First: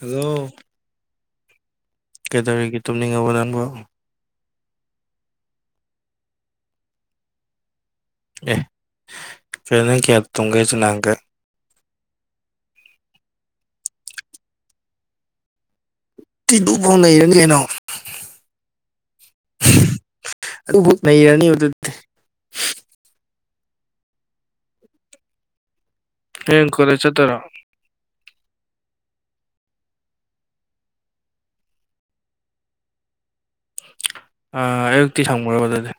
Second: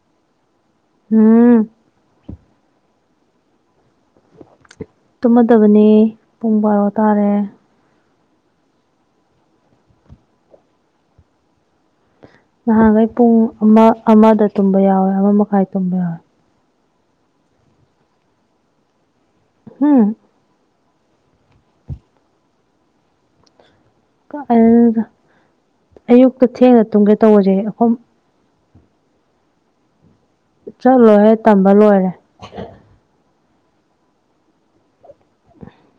ꯑꯂꯣ ꯎꯝ ꯀꯦꯇꯔꯤꯒꯤ ꯇꯨꯝꯅꯤꯡꯉꯕ ꯅꯪꯀꯣ ꯇꯨꯝꯃꯗꯕꯅꯦ ꯄꯨꯡ ꯕꯥꯔꯣ ꯇꯥꯔꯦ ꯑꯦ ꯀꯩꯅꯣꯅꯪ ꯀꯌꯥ ꯇꯨꯡꯒꯦꯁꯤ ꯅꯍꯥꯟꯒꯩ ꯅꯍꯥꯟꯈꯩ ꯄꯨꯡ ꯑꯃ ꯑꯃꯗ ꯇꯨꯝꯕ ꯌꯥꯎꯋꯦ ꯑꯃ ꯃꯈꯥꯏ ꯇꯨꯝꯕ ꯌꯥꯎꯋꯦ ꯇꯗꯨꯨ ꯐꯩ ꯔꯪꯖꯦꯟꯅꯤꯅꯣ ꯎꯝ ꯑꯗꯨꯕꯨꯠ ꯅꯩꯔꯅꯤ ꯑꯗꯨꯗꯤ ꯀꯥꯏꯗꯩꯅꯣꯗ ꯑꯌꯨꯛꯇ ꯍꯌꯦꯡ ꯊꯦꯡꯅ ꯀꯣꯂꯦꯖ ꯇꯨꯝꯒꯦ ꯆꯠꯇꯣꯏꯔꯣ ꯇꯧꯕꯁꯦ ꯑꯈꯣꯏ ꯆꯠꯂꯣꯍꯦ ꯇꯝꯕ ꯂꯣꯏꯔꯦ ꯑꯌꯨꯛꯇꯤ ꯁꯪꯃꯨꯔꯕ ꯑꯗꯨꯗꯤ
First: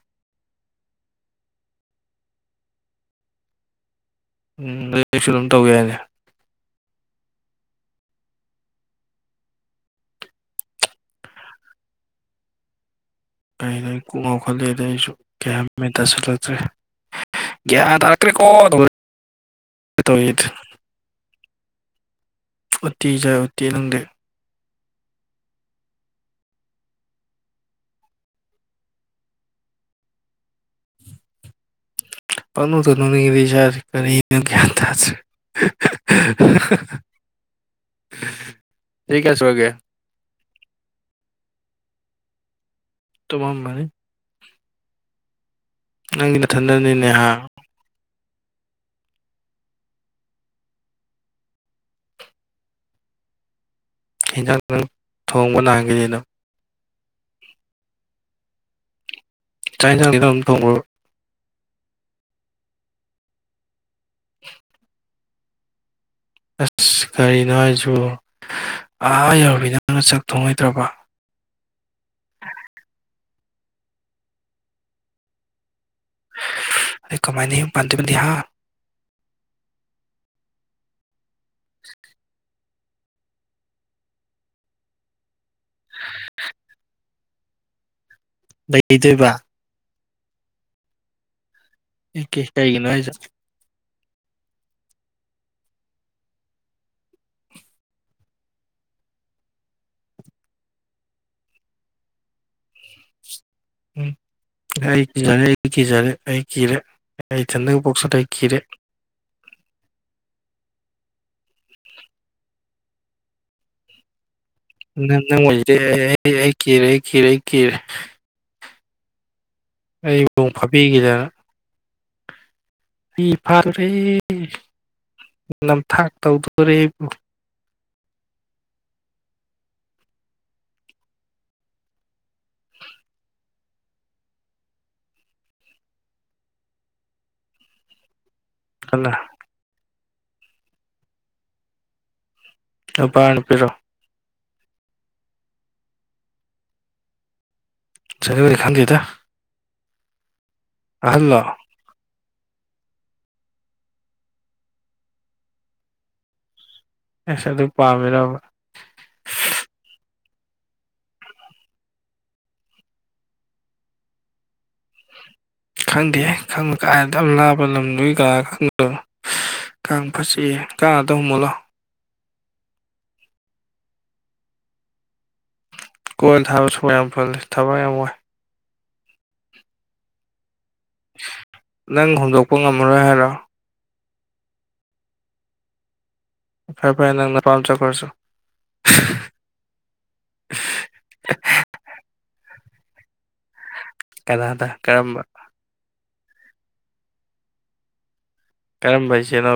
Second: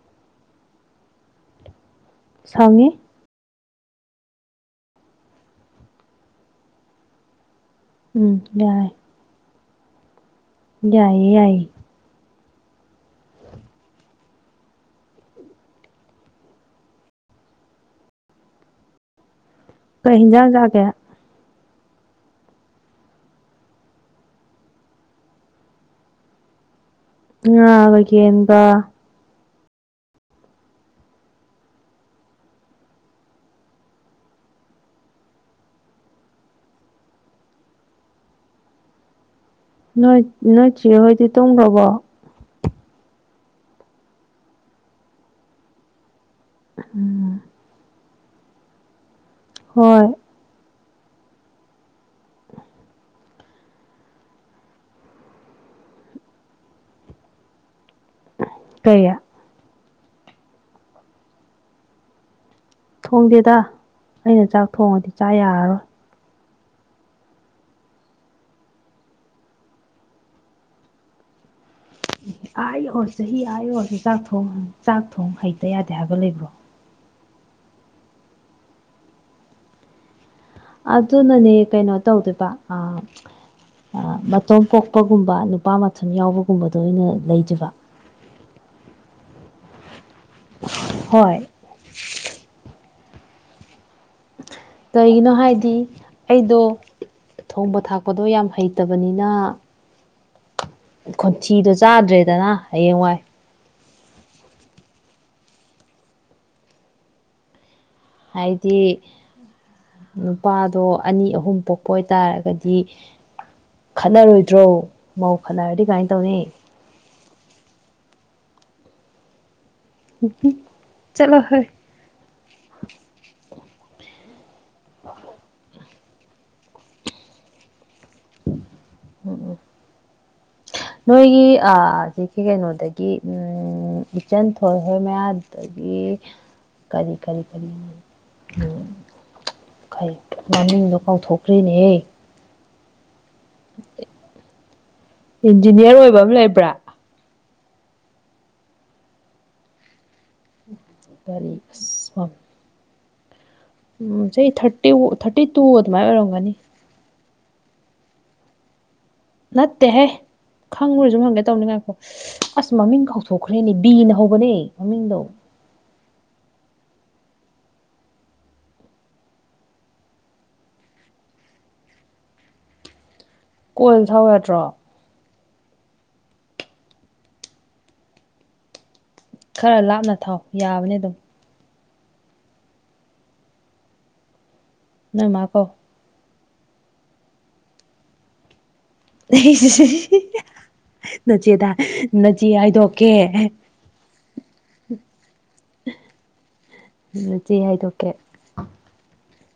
ꯁꯥꯎꯅꯤ ꯎꯝ ꯑꯗꯨ ꯑꯩꯁꯨ ꯑꯗꯨꯝ ꯇꯧꯒꯦ ꯍꯥꯏꯅꯦ ꯎꯝ ꯌꯥꯏ ꯌꯥꯏꯌꯦ ꯌꯥꯏ ꯀꯩꯔ ꯀꯨꯡ ꯈꯠꯂꯦꯗ ꯑꯩꯁꯨ ꯀꯌꯥꯃꯦ ꯇꯥꯁꯤꯜꯂꯛꯇ꯭ꯔꯦ ꯌꯥ ꯇꯔꯀꯔꯤ ꯀꯣ ꯀꯩ ꯍꯤꯟꯖꯥꯡ ꯖꯥꯒꯦ ꯎꯠꯇꯤ ꯆꯥꯏ ꯎꯠꯇꯤ ꯂꯪꯗꯤ ꯉꯥ ꯒꯦꯟꯒ ꯄꯡꯅꯣꯛꯇ ꯅꯣꯛꯅꯤꯡꯉꯦ ꯏꯁꯥꯖꯦ ꯀꯔꯤꯅꯣ ꯒ꯭ꯌꯥꯟ ꯊꯥꯗꯦ ꯆꯍꯤ ꯒ꯭ꯌꯥ ꯁꯨꯔꯒꯦ ꯅꯣꯏ ꯅꯣꯏꯠꯇ꯭ꯔꯤ ꯍꯣꯏꯗꯤ ꯇꯨꯝꯈ꯭ꯔꯕꯣ ꯇꯃꯝ ꯃꯅꯦ ꯅꯪꯒꯤ ꯅꯊꯟꯗꯅꯤꯅꯦ ꯍꯥ ꯎꯝ ꯍꯣꯏ [unintelligible] ꯍꯟꯖꯥꯥꯡ ꯅꯪ ꯊꯣꯡꯕ ꯅꯥꯍꯥꯟꯒꯩꯗꯤ ꯅꯪ ꯀꯌꯥ ꯆꯥꯏ ꯖꯥꯡꯗꯤ ꯅꯪ ꯑꯗꯨꯝ ꯊꯣꯡꯕ꯭ꯔꯕ ꯊꯣꯡꯗꯦꯗ ꯑꯩꯅ ꯆꯥꯛ ꯊꯣꯡꯉꯗꯤ ꯆꯥ ꯌꯥꯔꯔꯣꯏ ꯑꯁ ꯀꯔꯤꯅꯣ ꯍꯥꯏꯁꯨ ꯑꯥ ꯌꯧꯕꯤꯅꯪꯅ ꯆꯥꯛ ꯊꯣꯡꯍꯩꯇ꯭ꯔꯕ ꯑꯥ ꯌꯧꯔꯁꯨ ꯆꯍꯤ ꯑꯥ ꯑꯣꯏꯔꯁꯨ ꯆꯥꯛ ꯊꯣꯡ ꯆꯥꯛ ꯊꯣꯡ ꯍꯩꯇ ꯌꯥꯗꯦ ꯍꯥꯏꯕ ꯂꯩꯕ꯭ꯔꯣ ꯑꯩ ꯀꯃꯥꯏꯅ ꯌꯨꯝ ꯄꯥꯟꯗꯣꯏꯕꯗꯨꯗꯤ ꯍꯥꯥ ꯑꯗꯨꯅꯅꯦ ꯀꯩꯅꯣ ꯇꯧꯗꯣꯏꯕ ꯃꯇꯣꯝ ꯄꯣꯛꯄꯒꯨꯝꯕ ꯅꯨꯨꯄꯥ ꯃꯊꯟ ꯌꯥꯎꯕꯒꯨꯝꯕꯗꯣ ꯑꯣꯏꯅ ꯂꯩꯖꯕ ꯂꯩꯗꯣꯏꯕ ꯍꯣꯏ ꯍ ꯀꯦꯁ ꯇ ꯀꯩꯒꯤꯅꯣ ꯍꯥꯏꯁꯦ ꯀꯔꯤꯒꯤꯅꯣ ꯍꯥꯏꯗꯤ ꯑꯩꯗꯣ ꯊꯣꯡꯕ ꯊꯥꯛꯄꯗꯣ ꯌꯥꯝ ꯍꯩꯇꯕꯅꯤꯅ ꯈꯣꯟꯊꯤꯗꯣ ꯆꯥꯗ꯭ꯔꯦꯗꯅ ꯍꯌꯦꯡꯋꯥꯏ ꯎꯝ ꯑꯩ ꯀꯤꯖꯔꯦ ꯑꯩ ꯀꯤꯖꯔꯦ ꯑꯩ ꯀꯤꯔꯦ ꯑꯩ ꯊꯟꯗꯒ ꯄꯣꯛꯁꯤꯜꯂꯤ ꯍꯥꯏꯗꯤ ꯅꯨꯄꯥꯗꯣ ꯑꯅꯤ ꯑꯍꯨꯝ ꯄꯣꯛꯄ ꯑꯣꯏꯇꯥꯔꯒꯗꯤ ꯈꯠꯅꯔꯣꯏ ꯅꯪ ꯅꯪ ꯋꯥꯔꯤꯖꯤꯗꯤ ꯑꯩ ꯀꯤꯔꯦ ꯑꯩ ꯀꯤꯔꯦ ꯑꯩ ꯀꯤꯔꯦ ꯑꯩꯕꯨꯨꯡ ꯐꯥꯕꯤꯈꯤꯗ ꯆꯠꯂꯣꯍꯦ ꯐ ꯐꯥꯔꯨꯔꯦ ꯅꯝꯊꯥꯛ ꯇꯧꯗꯣꯔꯦꯑꯩꯕꯨ ꯎꯝ ꯎꯝ ꯅꯣꯏꯒꯤ ꯁꯤ ꯀꯩꯅꯣꯗꯒꯤ ꯎ ꯏꯆꯟ ꯊꯣꯏ ꯍꯣꯏ ꯃꯌꯥ ꯑꯗꯒꯤ ꯀꯔꯤ ꯀꯔꯤ ꯀꯔꯤ ꯜꯂ ꯀꯩ ꯃꯃꯤꯡꯗꯣ ꯀꯥꯎꯊꯣꯛꯈ꯭ꯔꯦꯅꯦꯍꯦ ꯅꯨꯄꯥꯔꯥ ꯅꯨꯄꯤꯔꯣ ꯏꯟꯖꯤꯅꯤꯌꯥꯔ ꯑꯣꯏꯕ ꯑꯝ ꯂꯩꯕ꯭ꯔꯥ ꯁꯦꯟꯗꯣꯏꯗꯤ ꯈꯟꯗꯦꯗ ꯑꯍꯜꯂꯣ [unintelligible] ꯎꯝ ꯆꯍꯤ ꯊꯥꯔꯇꯤ ꯊꯥꯔꯇꯤ ꯇꯨ ꯑꯗꯨꯃꯥꯏ ꯑꯣꯏꯔꯝꯒꯅꯤ ꯑꯦꯁ ꯑꯗꯨ ꯄꯥꯝꯃꯤꯔꯕ ꯅꯠꯇꯦꯍꯦ ꯈꯪꯕꯔꯥꯥ ꯁꯨꯝ ꯍꯪꯒꯦ ꯇꯧꯅꯤ ꯉꯥꯏꯈꯣ ꯑꯁ ꯃꯃꯤꯡ ꯀꯥꯎꯊꯣꯛꯈ꯭ꯔꯦꯅꯦ ꯕꯤꯅ ꯍꯧꯕꯅꯦ ꯃꯃꯤꯡꯗꯣ ꯈꯪꯗꯦꯍꯦ ꯈꯪꯕ ꯀꯥꯏ ꯑꯗꯥꯝ ꯂꯥꯞꯄ ꯂꯝꯗꯨꯒꯤ ꯀꯅꯥ ꯈꯪꯗꯣꯏꯅꯣ ꯀꯥꯡ ꯐꯠꯆꯤ ꯀꯥꯡ ꯑꯝꯇꯥ ꯍꯨꯝꯃꯨꯂꯥꯎ ꯀꯣꯏꯜ ꯊꯥꯎꯌꯥꯗ꯭ꯔꯣ ꯀꯣꯏꯟ ꯊꯥꯕ ꯁꯣꯔ ꯌꯥꯝ ꯐꯨꯜꯂꯤ ꯊꯕꯥꯛ ꯌꯥꯝ ꯋꯥꯏ ꯈꯔ ꯂꯥꯞꯅ ꯊꯥꯎ ꯌꯥꯕꯅꯦ ꯑꯗꯨꯝ ꯅꯪ ꯍꯨꯝꯗꯣꯛꯄ ꯉꯝꯃꯔꯣꯏ ꯍꯥꯏꯔꯣ ꯅꯣꯏꯃꯥ ꯀꯧ ꯐꯔꯦ ꯐꯔꯦ ꯅꯪ ꯅꯄꯥꯝ ꯆꯠꯈ꯭ꯔꯣ ꯆꯣ ꯅꯆꯦꯗ ꯅꯆꯦ ꯍꯥꯏꯗꯣꯛꯀꯦ ꯀꯅꯥꯗ ꯀꯔꯝꯕ ꯅꯆꯦ ꯍꯥꯏꯗꯣꯛꯀꯦ ꯀꯔꯝꯕ ꯏꯆꯦꯅꯣ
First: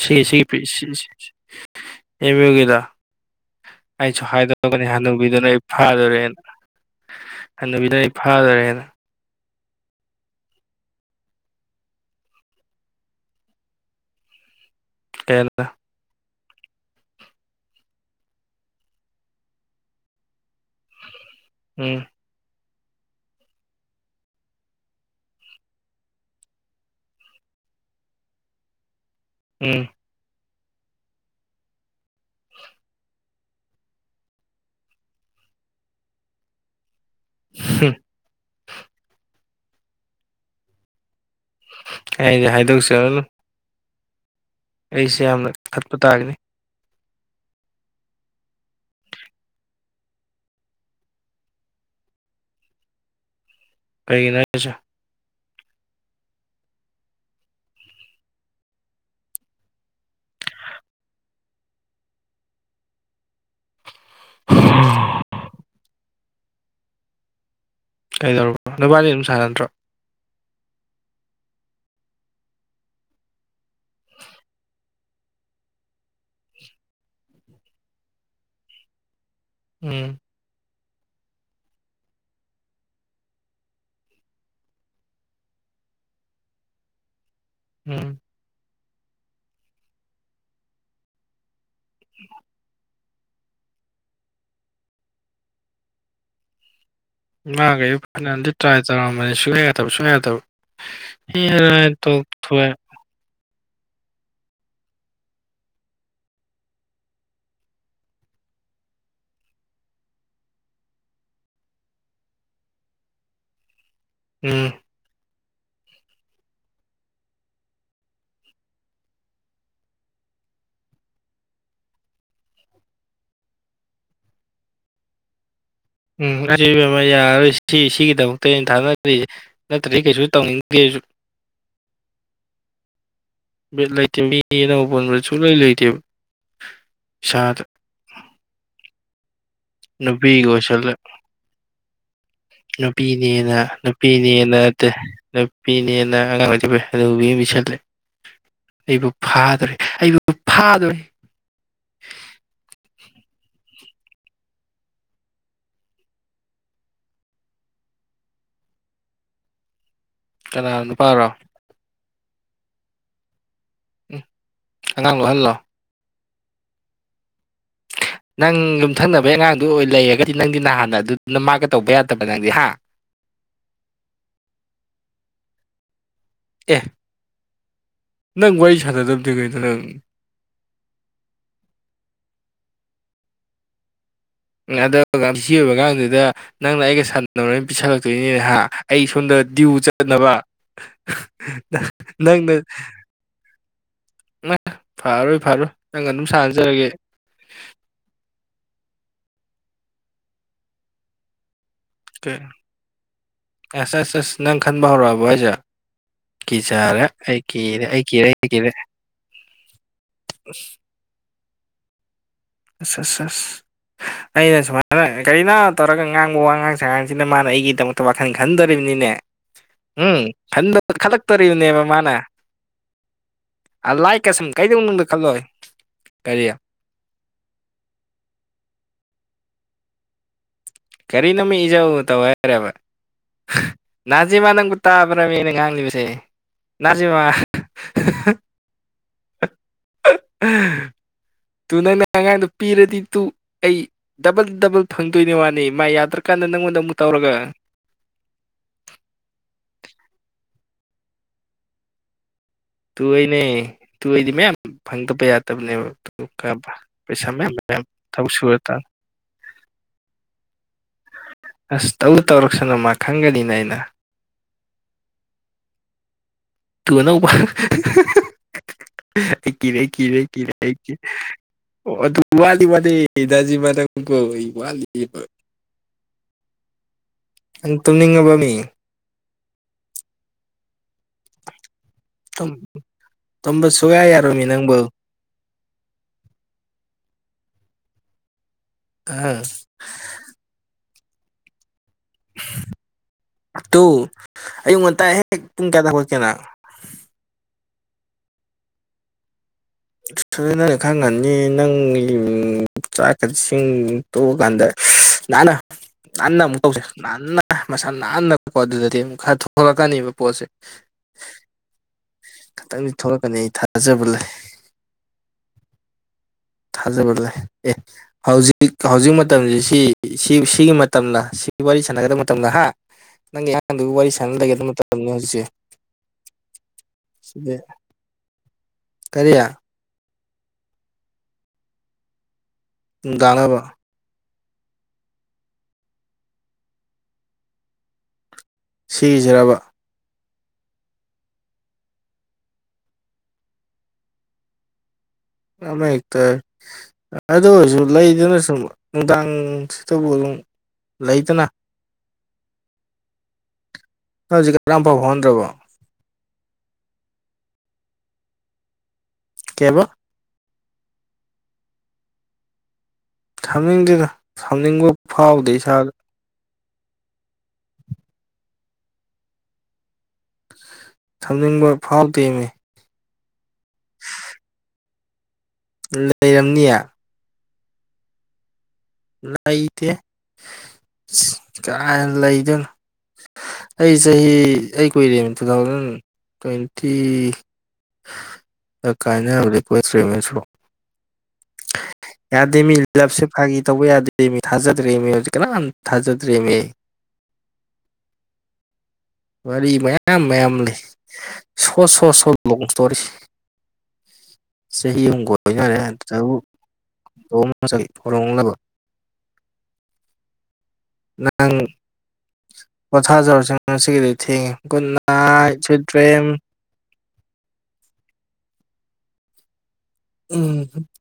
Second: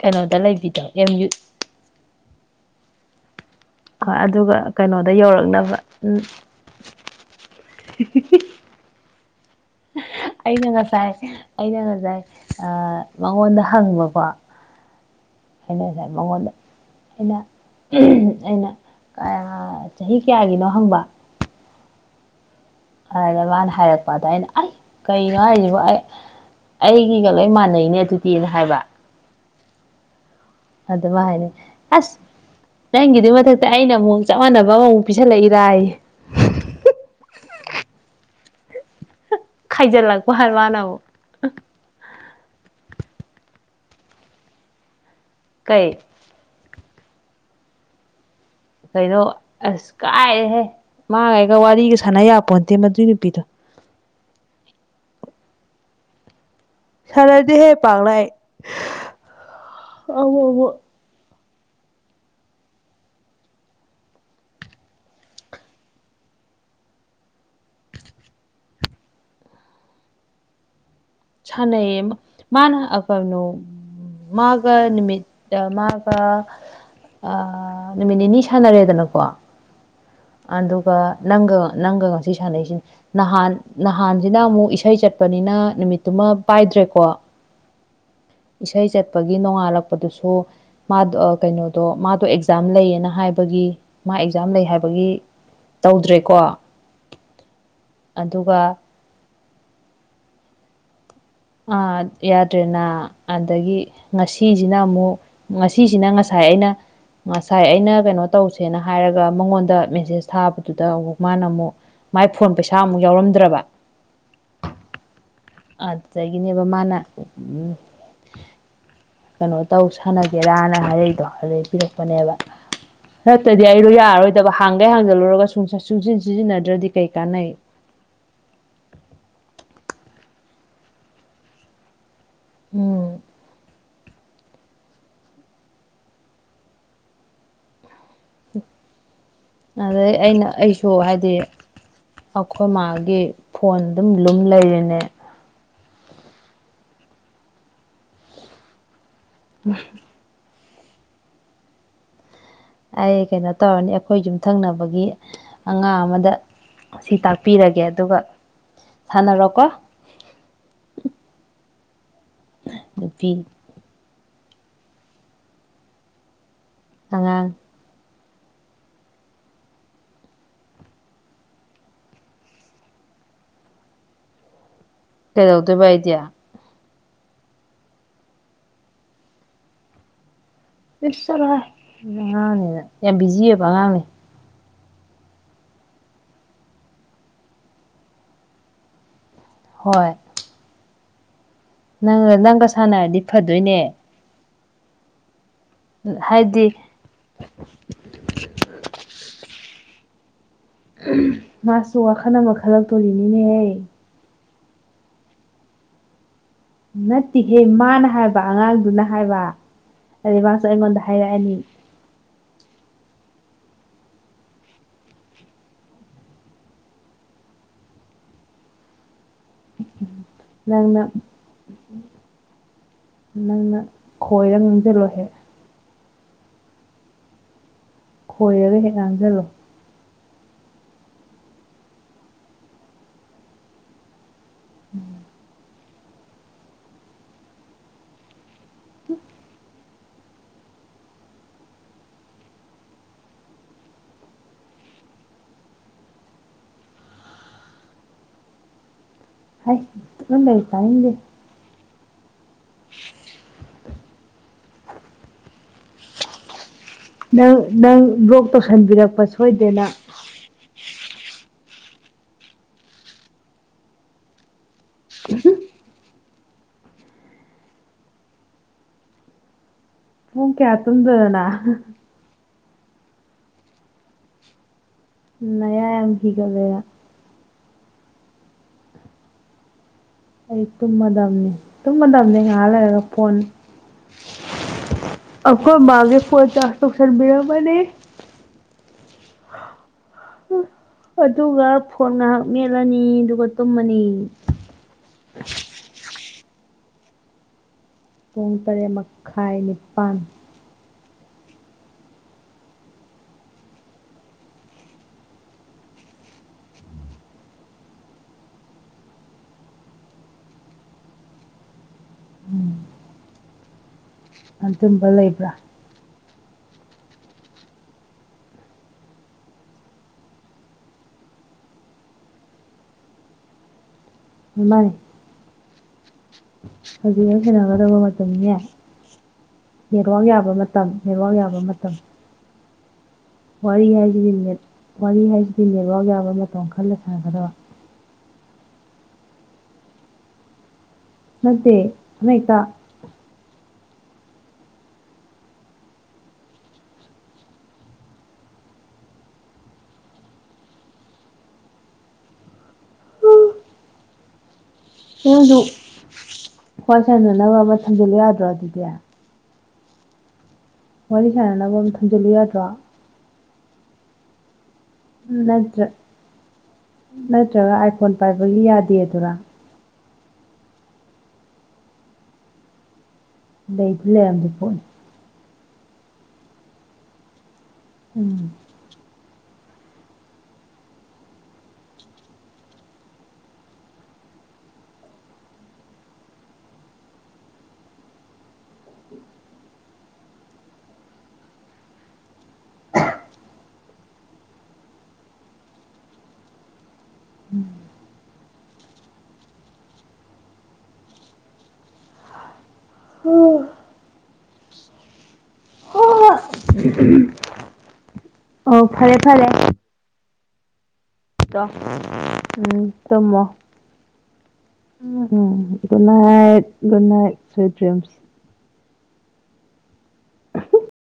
ꯁꯤꯒꯤ ꯁꯤꯒꯤ ꯂꯩꯕꯤꯗꯣ ꯑꯦꯝ ꯌꯨ [unintelligible] ꯑꯦꯃꯤꯌꯨ ꯒꯤꯗ ꯍꯣꯏ ꯑꯩꯁꯨ ꯑꯗꯨꯒ ꯍꯥꯏꯗꯣꯛꯀ ꯅꯤ ꯀꯩꯅꯣꯗ ꯍꯅꯨꯕꯤꯗꯨꯅ ꯑꯩ ꯌꯧꯔꯛꯅꯕ ꯎꯝ ꯐꯥꯗꯣꯔꯦꯅ ꯍꯅꯨꯕꯤꯅꯥ ꯑꯩ ꯐꯥꯗꯣꯔꯦꯅ ꯑꯩꯅ ꯉꯁꯥꯏ ꯑꯩꯅ ꯉꯁꯥꯏ ꯑꯥ ꯃꯉꯣꯟꯗ ꯍꯪꯕꯀꯣ ꯀꯩꯅꯣꯗ ꯑꯩꯅ ꯉꯥꯁꯥꯏ ꯃꯉꯣꯟꯗꯥ ꯑꯩꯅ ꯎꯝ ꯑꯩꯅ ꯆꯍꯤ ꯀꯌꯥꯒꯤꯅꯣ ꯍꯪꯕ ꯎꯝ ꯑꯗꯨꯗ ꯃꯥꯅ ꯍꯥꯏꯔꯛꯄ ꯑꯗ ꯑꯩꯅ ꯑꯁ ꯀꯩꯅꯣ ꯍꯥꯌꯖꯤꯕꯣ ꯑꯩ ꯑꯩꯒꯤꯒ ꯂꯣꯏ ꯃꯥꯟꯅꯩꯅꯦ ꯑꯗꯨꯗꯤꯅ ꯍꯥꯏꯕ ꯎꯝ ꯑꯗ ꯃꯥꯅ ꯍꯥꯌꯅꯦ ꯑꯁ ꯅꯪꯒꯤꯗꯨ ꯃꯊꯛꯇ ꯑꯩꯅ ꯑꯃꯨꯛ ꯆꯞ ꯃꯥꯟꯅꯕ ꯑꯃꯃꯨꯛ ꯄꯤꯁꯜꯂꯛꯔꯥꯌꯦ [unintelligible] ꯈꯥꯏꯖꯜ ꯂꯛꯄ ꯍꯥꯏ ꯃꯥꯅ ꯑꯃꯨꯛ ꯑꯩꯗꯤ ꯍꯥꯏꯗꯣꯛꯆꯔꯨꯅꯨ ꯑꯩꯁꯦ ꯌꯥꯝꯅ ꯈꯠꯄ ꯀꯩ ꯇꯥꯒꯤꯅꯤ ꯀꯩꯅꯣ ꯑꯁ ꯀꯥꯏꯔꯦꯍꯦ ꯃꯥꯥꯒ ꯑꯩꯒ ꯋꯥꯔꯤꯒ ꯁꯥꯟꯅ ꯌꯥꯄꯣꯟꯇꯦ ꯃꯗꯨꯏ ꯅꯨꯄꯤꯗꯣ ꯀꯩꯒꯤꯅꯣ ꯍꯥꯏꯁꯦ ꯁꯥꯟꯅꯗꯦꯍꯦ ꯄꯥꯛꯅ ꯑꯩ ꯑꯃꯨꯛ ꯑꯃꯨꯛ [unintelligible] ꯀꯩꯗꯧꯔꯕ ꯅꯕꯥꯅꯤ ꯑꯗꯨꯝ ꯁꯥꯟꯅꯇ꯭ꯔꯣ ꯁꯥꯅꯩꯌꯦ ꯃꯥꯅ ꯑ ꯀꯅꯣ ꯃꯥꯒ ꯃꯤꯠꯇ ꯃꯥꯒ ꯑ ꯅꯨꯃꯤꯠ ꯅꯤꯅꯤ ꯁꯥꯟꯅꯔꯦꯗꯅꯀꯣ ꯎꯝ ꯑꯗꯨꯒ ꯅꯪꯒ ꯅꯪꯒ ꯉꯁꯤ ꯁꯥꯟꯅꯩꯁꯤꯅꯤ ꯅꯍꯥꯟ ꯅꯍꯥꯟꯖꯤꯅ ꯑꯃꯨꯛ ꯏꯁꯩ ꯆꯠꯄꯅꯤꯅ ꯅꯨꯃꯤꯠꯇꯨꯃ ꯄꯥꯏꯗ꯭ꯔꯦꯀꯣ ꯎꯝ ꯏꯁꯩ ꯆꯠꯄꯒꯤ ꯅꯣꯡꯉꯥꯜꯂꯛꯄꯗꯨꯁꯨ ꯃꯥꯗꯣ ꯀꯩꯅꯣꯗꯣ ꯃꯥꯗꯣ ꯑꯦꯛꯖꯥꯝ ꯂꯩꯌꯦꯅ ꯍꯥꯏꯕ ꯑꯗꯨꯒꯤ ꯃꯥ ꯑꯦꯛꯖꯥꯝ ꯂꯩ ꯍꯥꯏꯕꯒꯤ ꯇꯧꯗ꯭ꯔꯦꯀꯣ ꯏꯃꯥꯈꯩ ꯐꯅꯗꯤ ꯑꯗꯨꯒ ꯇ꯭ꯔꯥꯏ ꯇꯧꯔꯝꯕꯅꯤ ꯁꯨꯡꯌꯥ ꯌꯥꯗꯕ ꯁꯨꯡꯌꯥ ꯌꯥꯗꯕ ꯍ ꯍ ꯇꯣ ꯊꯑꯦ ꯌꯥꯗ꯭ꯔꯦꯅ ꯑꯗꯒꯤ ꯉꯁꯤꯁꯤꯅ ꯑꯃꯨꯛ ꯉꯁꯤꯁꯤꯅ ꯉꯁꯥꯏ ꯑꯩꯅ ꯉꯁꯥꯏ ꯑꯩꯅ ꯀꯩꯅꯣ ꯇꯧꯁꯦꯅ ꯍꯥꯏꯔꯒ ꯃꯉꯣꯟꯗ ꯃꯦꯁꯦꯁ ꯊꯥꯕꯗꯨꯗ ꯑꯃꯨꯛ ꯃꯥꯅ ꯑꯃꯨꯛ ꯃꯥꯏ ꯐꯣꯟ ꯄꯩꯁꯥ ꯑꯃꯨꯛ ꯌꯥꯎꯔꯝꯗ꯭ꯔꯕ ꯎꯝ ꯑꯗꯨꯗꯒꯤꯅꯦꯕ ꯃꯥꯅ ꯀꯩꯅꯣ ꯇꯧ ꯁꯥꯟꯅꯒꯦꯔꯅ ꯍꯥꯏꯔꯛꯗꯣ ꯑꯗꯨꯩ ꯄꯤꯔꯛꯄꯅꯦꯕ ꯅꯠꯇꯗꯤ ꯑꯩꯔꯣ ꯌꯥꯔꯔꯣꯏꯗꯕ ꯍꯥꯡꯒꯩ ꯍꯥꯡꯖꯜꯂꯨꯔꯒ ꯁꯨꯡꯆꯟ ꯎꯝ ꯑꯩꯁꯨ ꯁꯤꯖꯤꯟꯅꯗ꯭ꯔꯗꯤ ꯏꯕꯦꯝꯃ ꯀꯩ ꯀꯥꯟꯅꯩ ꯌꯥꯔꯔꯣꯏ ꯁꯤ ꯁꯤꯒꯤꯗꯃꯛꯇ ꯑꯩꯅ ꯊꯥꯅꯔꯤꯁꯦ ꯅꯠꯇ꯭ꯔꯗꯤ ꯀꯩꯁꯨ ꯇꯧꯅꯤꯡꯒꯦ ꯎꯝ ꯕꯦꯗ ꯂꯩꯇꯦ ꯃꯤ ꯑꯅꯧ ꯄꯥꯟꯕꯟꯕ ꯁꯨꯛꯂꯩ ꯂꯩꯇꯦꯕ ꯏꯁꯥꯗ ꯑꯗꯩ ꯑꯩꯅ ꯅꯨꯄꯤꯒ ꯑꯩꯁꯨ ꯑꯣꯏꯁꯜꯂ ꯍꯥꯏꯗꯤ ꯑꯩꯈꯣꯏ ꯃꯥꯒꯤ ꯅꯨꯄꯤꯅꯦꯅ ꯐꯣꯟ ꯑꯗꯨꯝ ꯂꯨꯝ ꯂꯩꯔꯤꯅꯦ ꯃꯤꯅꯦꯅ ꯑꯉꯥꯡ ꯑꯣꯏꯖꯕꯕꯤ ꯃꯤꯁꯤꯜꯂꯦ ꯑꯩꯕꯨ ꯐꯥꯗ꯭ꯔꯦ ꯑꯩꯕꯨ ꯑꯗꯨ ꯐꯥꯗꯣꯔꯦ ꯑꯩ ꯀꯩꯅꯣ ꯇꯧꯔꯅꯤ ꯑꯩꯈꯣꯏ ꯌꯨꯝꯊꯪꯅꯕꯒꯤ ꯑꯉꯥꯡ ꯑꯃꯗ ꯁꯤ ꯇꯥꯛꯄꯤꯔꯒꯦ ꯑꯗꯨꯒ ꯁꯥꯟꯅꯔꯣꯀꯣ ꯀꯅꯥ ꯅꯨꯄꯥꯔꯣ ꯅꯨꯄꯤ ꯎꯝ ꯑꯉꯥꯡ ꯂꯨꯍꯜꯂꯣ ꯑꯉꯥꯡ ꯅꯪ ꯌꯨꯝꯊꯪꯅꯕꯩ ꯑꯉꯥꯡꯗꯨ ꯑꯣꯏ ꯂꯩꯔꯒꯗꯤ ꯅꯪꯗꯤ ꯅꯍꯥꯟꯅ ꯑꯗꯨꯗꯨꯅ ꯃꯥꯒ ꯇꯧꯕ ꯌꯥꯗꯕ ꯅꯪꯗꯤ ꯍꯥ [unintelligible] ꯀꯩꯗꯧꯗꯣꯏꯕꯕꯥꯏꯗ꯭ꯌꯥ ꯑꯦ ꯅꯪ ꯋꯥꯔꯤ ꯁꯥꯟꯅꯗꯕꯗꯤ ꯀꯩꯅꯣ ꯅꯪ ꯐ ꯆꯂ ꯑꯅꯦ ꯌꯥꯝ ꯕꯤꯖꯤꯕꯉꯅꯦ ꯑꯗꯣ ꯁꯤ ꯑꯣꯏꯕꯀꯗꯨꯗ ꯅꯪꯅ ꯑꯩꯒ ꯁꯥꯟꯣꯏ ꯄꯤꯁꯜꯂꯛꯇꯣꯏꯅꯤꯅꯦ ꯍꯥ ꯑꯩ ꯁꯣꯝꯗ ꯗ꯭ꯌꯨ ꯆꯠꯅꯕ ꯅꯪ ꯅꯪꯒ ꯁꯥꯟꯅꯔꯗꯤ ꯐꯗꯣꯏꯅꯦ ꯐꯔꯣꯏ ꯐꯔꯣꯏ ꯅꯪ ꯑꯗꯨꯝ ꯍꯥꯏꯗꯤ ꯁꯥꯟꯅꯖꯔꯒꯦ ꯃꯥꯁꯨ ꯋꯥ ꯈꯅ ꯃꯈ ꯈꯜꯂꯛꯇꯣꯔꯤꯅꯤꯅꯦꯍ ꯑꯁ ꯑꯁ ꯑꯁ ꯅꯪ ꯈꯟꯕ ꯍꯧꯔꯛꯑꯕ ꯑꯩꯁꯦ ꯅꯠꯇꯦꯍꯦ ꯀꯤꯔꯦ ꯑꯩ ꯃꯥꯅ ꯀꯤꯔꯦ ꯍꯥꯏꯕ ꯑꯩ ꯀꯤꯔꯦ ꯑꯉꯥꯡꯗꯨꯅ ꯍꯥꯏꯕ ꯑꯗꯩ ꯃꯥꯁꯨ ꯑꯩꯉꯣꯟꯗ ꯍꯥꯏꯔꯛꯑꯅꯤ ꯑ ꯑꯩꯅ ꯁꯨꯃꯥꯏꯅ ꯀꯔꯤꯅ ꯇꯧꯔꯒ ꯉꯥꯡꯕ ꯋꯥ ꯉꯥꯡ ꯁꯉꯥꯡꯁꯤꯅ ꯃꯥꯅ ꯑꯩꯒꯤꯗꯃꯛꯇ ꯋꯥꯈꯜ ꯈꯟꯗꯔꯤꯕꯅꯤꯅꯦ ꯎꯝ ꯅꯪꯅ ꯈꯜꯂꯛꯇꯣꯔꯤꯕꯅꯦꯕ ꯃꯥꯅ ꯅꯪꯅ ꯑ ꯂꯥꯏ ꯀꯁꯨꯝ ꯈꯣꯏꯔ ꯀꯩꯗꯧ ꯉꯥꯡꯁꯤꯜꯂꯣ ꯃꯅꯨꯡꯗꯅꯨꯡ ꯍꯦꯛ ꯈꯜꯂꯣꯏ ꯀꯔꯤ ꯈꯣꯏꯔꯒ ꯍꯦꯛ ꯉꯥꯡꯁꯤꯜꯂꯣ ꯀꯔꯤ ꯅꯃꯤ ꯏꯖꯥꯎ ꯇ ꯍꯔꯦꯕ ꯅꯥꯖꯤꯃꯥ ꯅꯪꯕꯨ ꯇꯥꯕ꯭ꯔꯃꯤꯅ ꯉꯥꯡꯂꯤꯕꯁꯦ ꯅꯥꯖꯤꯃꯥ ꯇꯨ ꯅꯪꯅ ꯑꯉꯥꯡꯗ ꯄꯤꯔꯗꯤ ꯇꯨ ꯑꯩ ꯗꯕꯜ ꯗꯕꯜ ꯐꯪꯗꯣꯏꯅꯦ ꯋꯥꯅꯤ ꯃꯥ ꯌꯥꯗ꯭ꯔꯀꯥꯟꯗ ꯅꯪꯉꯣꯟꯗ ꯑꯃꯨꯛ ꯇꯧꯔꯒ ꯍꯥꯏ ꯇꯨꯃꯤꯟ ꯂꯩꯌꯨ ꯇꯥꯅꯤꯡꯗꯦ꯫ ꯇꯨꯏꯅꯦ ꯇꯨ ꯑꯩꯗꯤ ꯃꯌꯥꯝ ꯐꯪꯗꯕ ꯌꯥꯗꯕꯅꯦꯕ ꯄꯩꯁꯥ ꯅꯪ ꯃꯌꯥꯝ ꯃꯌꯥꯝ ꯅꯪ ꯊꯕꯛ ꯕꯂꯣꯛ ꯁꯨꯔ ꯇꯥ ꯇꯧꯁꯟꯕꯤꯔꯛꯄ ꯁꯣꯏꯗꯅ꯫ ꯑꯁ ꯇꯧ ꯇꯧꯔꯛꯁꯅꯨ ꯃꯥ ꯈꯪꯒꯅꯤꯅ ꯑꯩꯅ꯫ ꯎꯝ ꯇꯨ ꯑꯅꯧꯕ ꯑꯩ ꯀꯤꯔꯦ ꯀꯤꯔꯦ ꯄꯨꯡ ꯀꯌꯥ ꯀꯤꯔꯦ ꯇꯨꯝꯗꯣꯏꯅꯣ ꯅꯪ ꯑꯗꯨ ꯋꯥꯂꯤ ꯋꯂꯤꯕ ꯅꯖꯤꯃꯥ ꯅꯪꯕꯨ ꯑꯩ ꯋꯥꯠꯂꯤꯕ꯫ ꯅꯌꯥ ꯌꯥꯝꯝ ꯍꯤꯒꯂꯦꯕ ꯅꯪ ꯇꯨꯝꯅꯤꯡꯉꯕꯃꯤ ꯑꯩ ꯇꯨꯝꯃꯗꯅꯤ ꯇꯨꯝꯃꯗꯅꯦ ꯉꯥꯏꯍꯥꯛ ꯂꯩꯔꯒ ꯐꯣꯟ ꯇꯨꯝꯕ ꯁꯨꯡꯌꯥ ꯌꯥꯔꯣꯏ ꯃꯤ ꯅꯪꯕꯨ ꯑꯩꯈꯣꯏ ꯃꯥꯒꯦ ꯄꯣ ꯆꯥꯁ ꯇꯣꯛꯁꯅꯕꯤꯔꯕꯅꯦ꯫ ꯎꯝ ꯑꯗꯨꯒ ꯐꯣꯟ ꯉꯥꯏꯍꯥꯛ ꯃꯦꯠꯂꯅꯤ ꯑꯗꯨꯨ ꯇꯨꯝꯃꯅꯤ ꯑꯌꯨꯛ ꯉꯟꯇꯥ ꯍꯦꯛ ꯄꯨꯡ ꯀꯌꯥꯗ ꯍꯧꯒꯠꯀꯦ ꯅꯪ ꯄꯨꯡ ꯇꯔꯦꯠ ꯃꯈꯥꯏꯅꯤ꯫ ꯏꯁ ꯅꯪ ꯈꯪꯅꯤ ꯅꯪꯂꯤ ꯆꯥꯛꯀꯁꯤꯡ ꯇꯣꯛꯑ ꯀꯥꯟꯗ ꯅꯥꯟꯅ ꯅꯥꯟꯅ ꯑꯃꯨꯛ ꯇꯧꯁꯦ ꯅꯥꯟꯅ ꯃꯁꯥ ꯅꯥꯟꯅꯀꯣ ꯑꯗꯨꯗꯗꯤ ꯑꯃꯨꯛ ꯈꯔ ꯊꯣꯛꯂꯛꯀꯅꯤꯕ ꯄꯣꯠꯁꯦ꯫ ꯈꯤꯇꯪꯗꯤ ꯊꯣꯛꯂꯛꯀꯅꯤ ꯑꯩ ꯊꯥꯖꯕ ꯂꯩ꯫ ꯑꯗꯨꯝꯕ ꯂꯩꯕ꯭ꯔꯥ꯫ ꯊꯖꯕꯂꯦ ꯑꯦ ꯍꯧꯖꯤꯛ ꯍꯧꯖꯤꯛ ꯃꯇꯝꯁꯤ ꯁꯤ ꯁꯤꯒꯤ ꯃꯇꯝꯅ ꯁꯤꯒꯤ ꯋꯥꯔꯤ ꯁꯥꯟꯅꯒꯗꯕ ꯃꯇꯝꯂ ꯍꯥ ꯅꯪꯒꯤ ꯑꯉꯥꯡ ꯋꯥꯔꯤ ꯁꯥꯟ ꯂꯩꯒꯦ ꯑꯗꯨ ꯍꯧꯖꯤꯛ ꯍꯧꯖꯤꯛꯅ ꯁꯦꯡꯟꯅꯒꯗꯕ ꯃꯇꯝꯅꯦ ꯀꯔꯤ ꯅꯦꯠꯋꯥꯛ ꯌꯥꯕ ꯃꯇꯝ ꯅꯦꯠꯋꯥꯛ ꯌꯥꯕ ꯃꯇꯝ꯫ ꯅꯨꯡꯗꯥꯡꯂꯕ ꯋꯥꯔꯤ ꯍꯥꯏꯁꯤꯗꯤ ꯅꯦꯠ ꯋꯥꯔꯤ ꯍꯥꯏꯁꯤꯗꯤ ꯅꯦꯠꯋꯥꯛ ꯌꯥꯕ ꯃꯇꯝ ꯈꯔꯅ ꯁꯥꯥꯟꯒꯗꯕ ꯁꯤꯖꯔꯕ ꯅꯠꯇꯦ ꯑꯃꯍꯦꯛꯇ ꯑꯃ ꯍꯦꯛꯇ ꯑꯗꯨ ꯑꯣꯏꯔꯁꯨ ꯂꯩꯗꯨꯅ ꯁꯨꯝ ꯅꯨꯡꯗꯥꯡꯁꯤꯗꯕꯨ ꯑꯗꯨꯝ ꯂꯩꯇꯅ ꯍꯧꯖꯤ ꯅꯁꯨ ꯈ꯭ꯋꯥꯏ ꯁꯟꯅꯅꯕ ꯃꯊꯗ ꯌꯥꯗ꯭ꯔꯣ ꯑꯗꯨꯗꯤ ꯀꯩꯕ ꯋꯥꯔꯤ ꯁꯥꯟꯅꯅꯕ ꯑꯃꯝ ꯊꯝꯖꯤꯜꯂꯨ ꯌꯥꯗ꯭ꯔꯣ꯫ ꯊꯝꯅꯤꯡꯗꯦꯗ ꯊꯝꯅꯤꯡꯕ ꯎꯝ ꯐꯥꯎꯗꯦ ꯅꯠꯇ꯭ꯔ ꯏꯁꯥꯗ ꯅꯠꯇ꯭ꯔꯒ ꯑꯥꯏꯐꯣꯟ ꯄꯥꯏꯕꯒꯤ ꯌꯥꯗꯦ ꯑꯗꯨꯔꯥ꯫ ꯊꯝꯅꯤꯡꯕ ꯐꯥꯎ ꯗꯦꯃꯤ ꯂꯩꯗꯤ ꯂꯩꯔꯝꯗꯤ ꯄꯣꯠꯅꯤ ꯂꯩꯔꯝꯅꯤꯌꯦ ꯎꯝ ꯂꯩꯇꯦ ꯀꯥꯏꯔꯩ ꯂꯩꯗꯣꯏꯅꯣ ꯑꯩ ꯆꯍꯤ ꯑꯩ ꯀꯨꯏꯔ ꯇꯨ ꯊꯥꯎꯖꯟ ꯇ꯭ꯋꯦꯟꯇꯤ ꯀꯥꯏꯅ [unintelligible] ꯌꯥꯗꯦꯃꯤ ꯏꯂꯞꯁꯦ ꯐꯥꯒꯤ ꯇꯧꯕ ꯌꯥꯗꯦ ꯃꯤ ꯊꯥꯖꯗ꯭ꯔꯔꯤ ꯃꯤ ꯍꯧꯖꯤꯛ ꯀꯅꯥ ꯊꯥꯖꯗ꯭ꯔꯤ ꯃꯤ ꯋꯥꯔꯤ ꯃꯌꯥꯝ ꯃꯌꯥꯝ ꯂꯩ ꯁꯣ ꯁꯣ ꯁꯣ ꯂꯣꯡ ꯏꯁꯇꯣꯔꯤ ꯆꯍꯤ ꯑꯃꯨꯛ ꯀꯣꯢꯅꯔꯦ ꯑꯗꯨꯗꯕꯨ ꯍꯨꯟꯗꯣꯛꯑꯃꯥꯝ ꯆꯥꯠꯈꯤ ꯍꯣꯏꯔꯣꯡꯂꯕ ꯑꯣ ꯐꯔꯦ ꯐꯔꯦ ꯅꯪ ꯎꯝꯇꯃ ꯄꯣꯊꯥꯖꯔꯁꯤ ꯉꯁꯤꯒꯤꯗꯤ ꯊꯦꯡꯉꯦ ꯒꯨꯗ ꯅꯥꯏꯠ ꯁ꯭ꯋꯤꯠ ꯗ꯭ꯔꯤꯝ ꯏꯅꯥꯏ ꯨꯗ ꯏꯠ ꯁ꯭ꯤ꯭ꯔꯤꯝꯁ ꯎꯝ